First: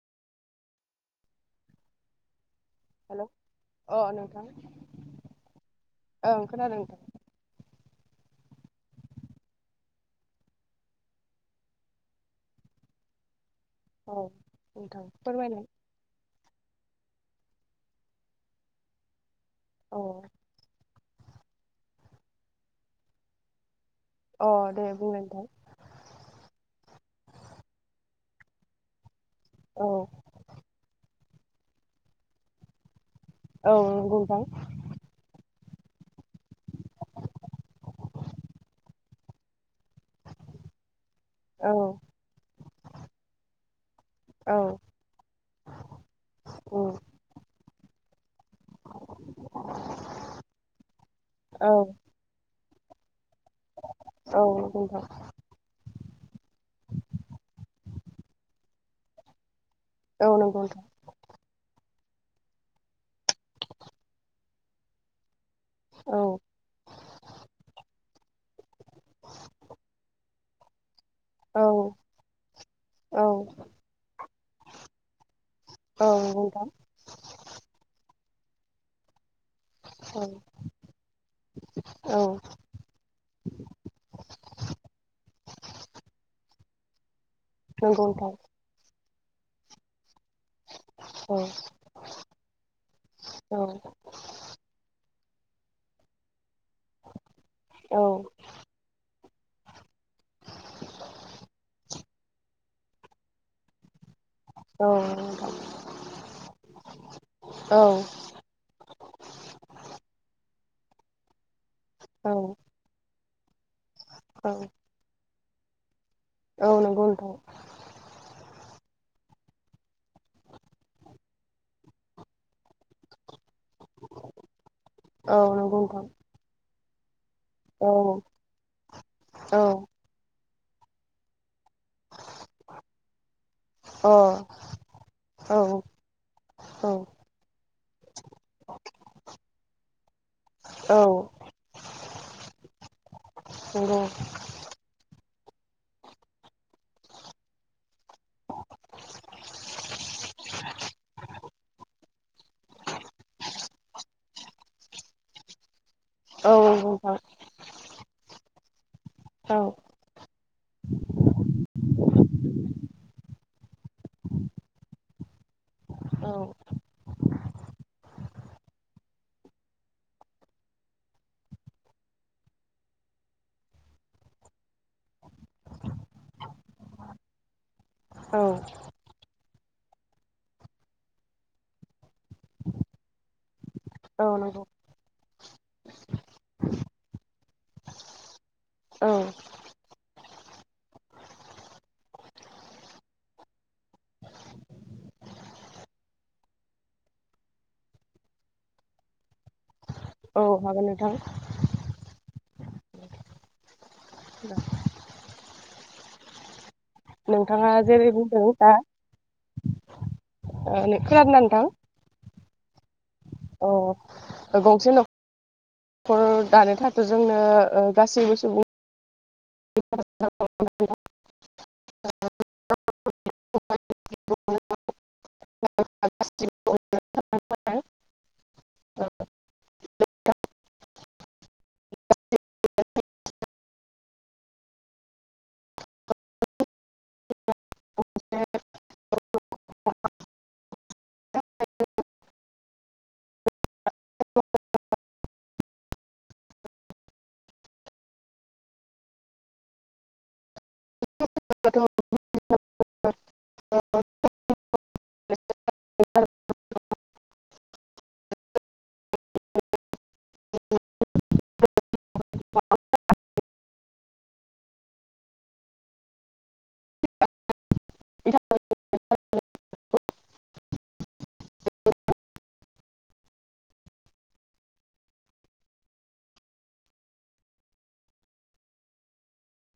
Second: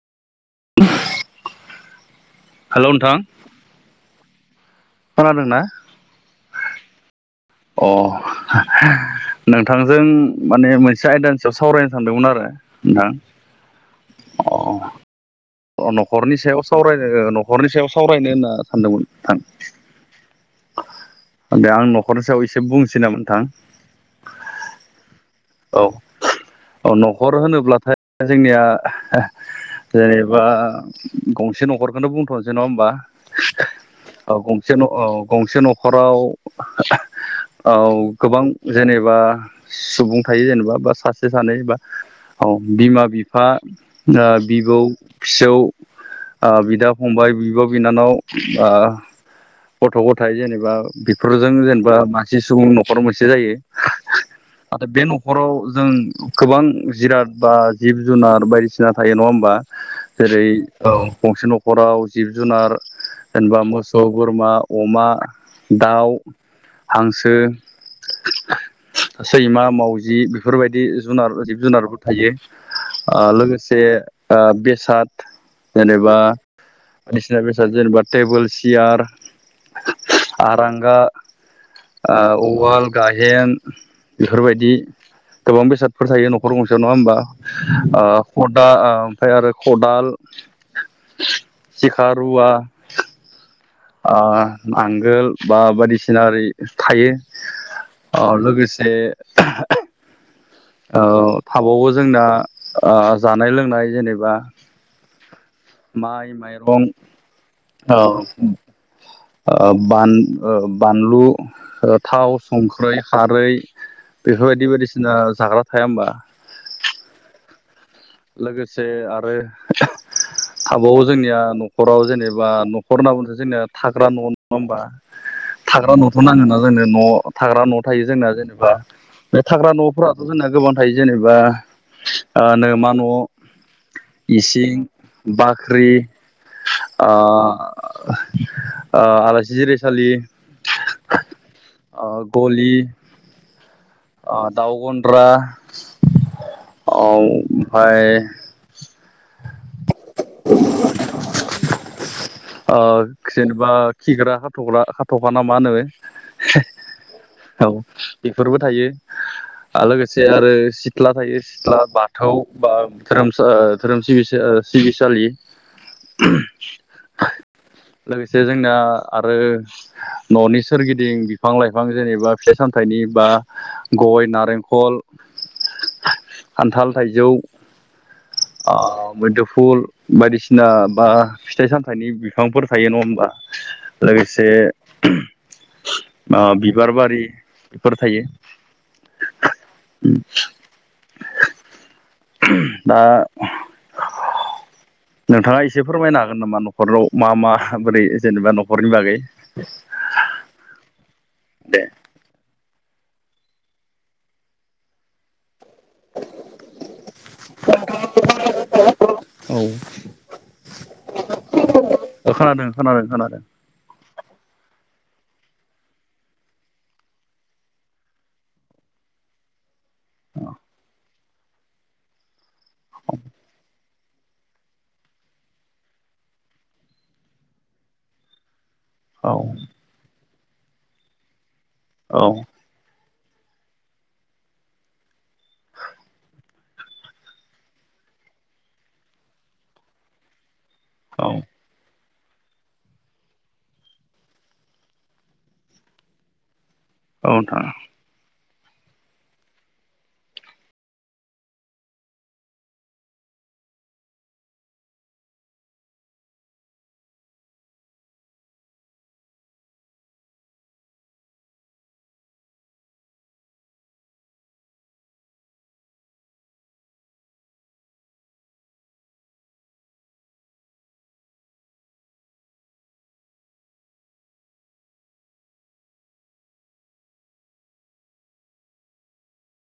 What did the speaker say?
[inaudible] हेल अ नोंथां। खोनादोंना ओं खोनादों अ नोंथांजों माने मोनसे आयदानि सायाव सावरायनो सानदोंमोन आरो नोंथां औ नोंथां फोरमाय अ नखरनि सायाव सावरायनो नखरनि सायाव सावरायनो होनना सानदोंमोन थां औ दे आं नखरनि सायाव एसे बुंसै नामा नोंथां? अ दे बुंलाय नोंथां औ औ नखर होनोब्लाथाय जोंनिया औ जेनेबा गंसे नखरखौनो बुंथ'शनोसै नङा होमबा? औ नंगौ औ नोंथां गंसे न औ गंसे न खराव औ गोबां जेनेबा सुब थायो जेनेबा बा सासे सानै औ बा औ बिमा बिफा औ बिबौ फिसौ ओ बिदा उम फंबाय बिब' बिनानाव ओ गथ' गथाइ जेनेबा बेफोरजों औ जेनेबा मासे सुबुं न'खराव मोनसे से जायो नंगौ नाथाय नोंथां बे न'खराव जों गोबां जिराद बा जिब जुनार बायदिसिना थायो नङा होमबा? औ जेरै नंगौ नोंथां गंसे न'खराव जिब जुनार जेनेबा मोसौ बोरमा अमा दाउ औ हांसो सैमा मावजि बेफोरबायदि जुनार जिब औ जुनारबो थायो औ लोगोसे बेसाद औ जेनेबा दा बायदिसिना बेसाद जेनेबा टेबोल सियार आरांगा औ उवाल गाइहेन बेफोरबायदि गोबां बेसादफोर थायो न'खर गंसेयाव नङा होमबा औ नंगौ नोंथां खदाल ओमफ्राय आरो खदाल सिखा औ रुवा औ ओ नांगोल बा बायदिसिना ओ थायो औ ओ लोगोसे ओ थाबावो जोंना जानाय लोंनाय जेनेबा औ नंगौ नोंथां माइ माइरं औ ओ बान बानलु थाव संख्रि खारै औ बेफोरबायदि बायदिसिना जाग्रा थाया होमबा औ नंगौ नोंथां' लोगोसे आरो थाबावो जोंनिया न'खराव जेनेबा न'खर होनना बुंस जोंनिया थाग्रा न' नङा होमबा औ नंगौ थाग्रा नोंथां न'थ' नाङो ना जोंनो न' थाग्रा न' औ थायो जोंना जेनेबा बे औ थाग्रा न'फोराथ' जोंना गोबां थायो जेनेबा ओ नमा न' इसिं अ औ बाख्रि औ ओ आलासि जिरायसालि नंगौ ओ गलि ओ दाउ गन्द्रा ओमफ्राय ओ जेनेबा खिग्रा हाथ'ग्रा हाथ'खा ना मा होनो औ नंगौ औ बेफोरबो थायो औ लोगोसे आरो सिथ्ला थायो सिथ्ला बाथौ बा धोरोम धोरोम सिबि सिबि सालि औ लोगोसे जोंना आरो न'नि सोरगिदिं बिफां लाइफां जेनेबा फिथाइ सामथाइनि बा गय नारेंखल खान्थाल थाइजौ औ ओ मैदुफुल बायदिसिना बा फिथाइ साम थाइनि बिफांफोर थायो नङा होनबा औ लोगोसे नंगौ ओ बिबार बारि बेफोर थायो औ दा नोंथाङा एसे फोरमायनो हागोन नामा न' न'खराव मा माबोरै जेनेबा न'खरनि बागै औ हागोन नोंथां। दे [inaudible] नोंथाङा जेरै बुंदों दा औ ओ खोनादोंना नोंथां खोनादों खोनादों औ गंसे नखर न'खर दानो थाखाय' जोंनो ओ गासैबो सुबुं [unintelligible] खोनादों [unintelligible] [unintelligible] औ। औ। [inaudible] [unintelligible] औ। औ नोंथां। [unintelligible] [unintelligible] [unintelligible]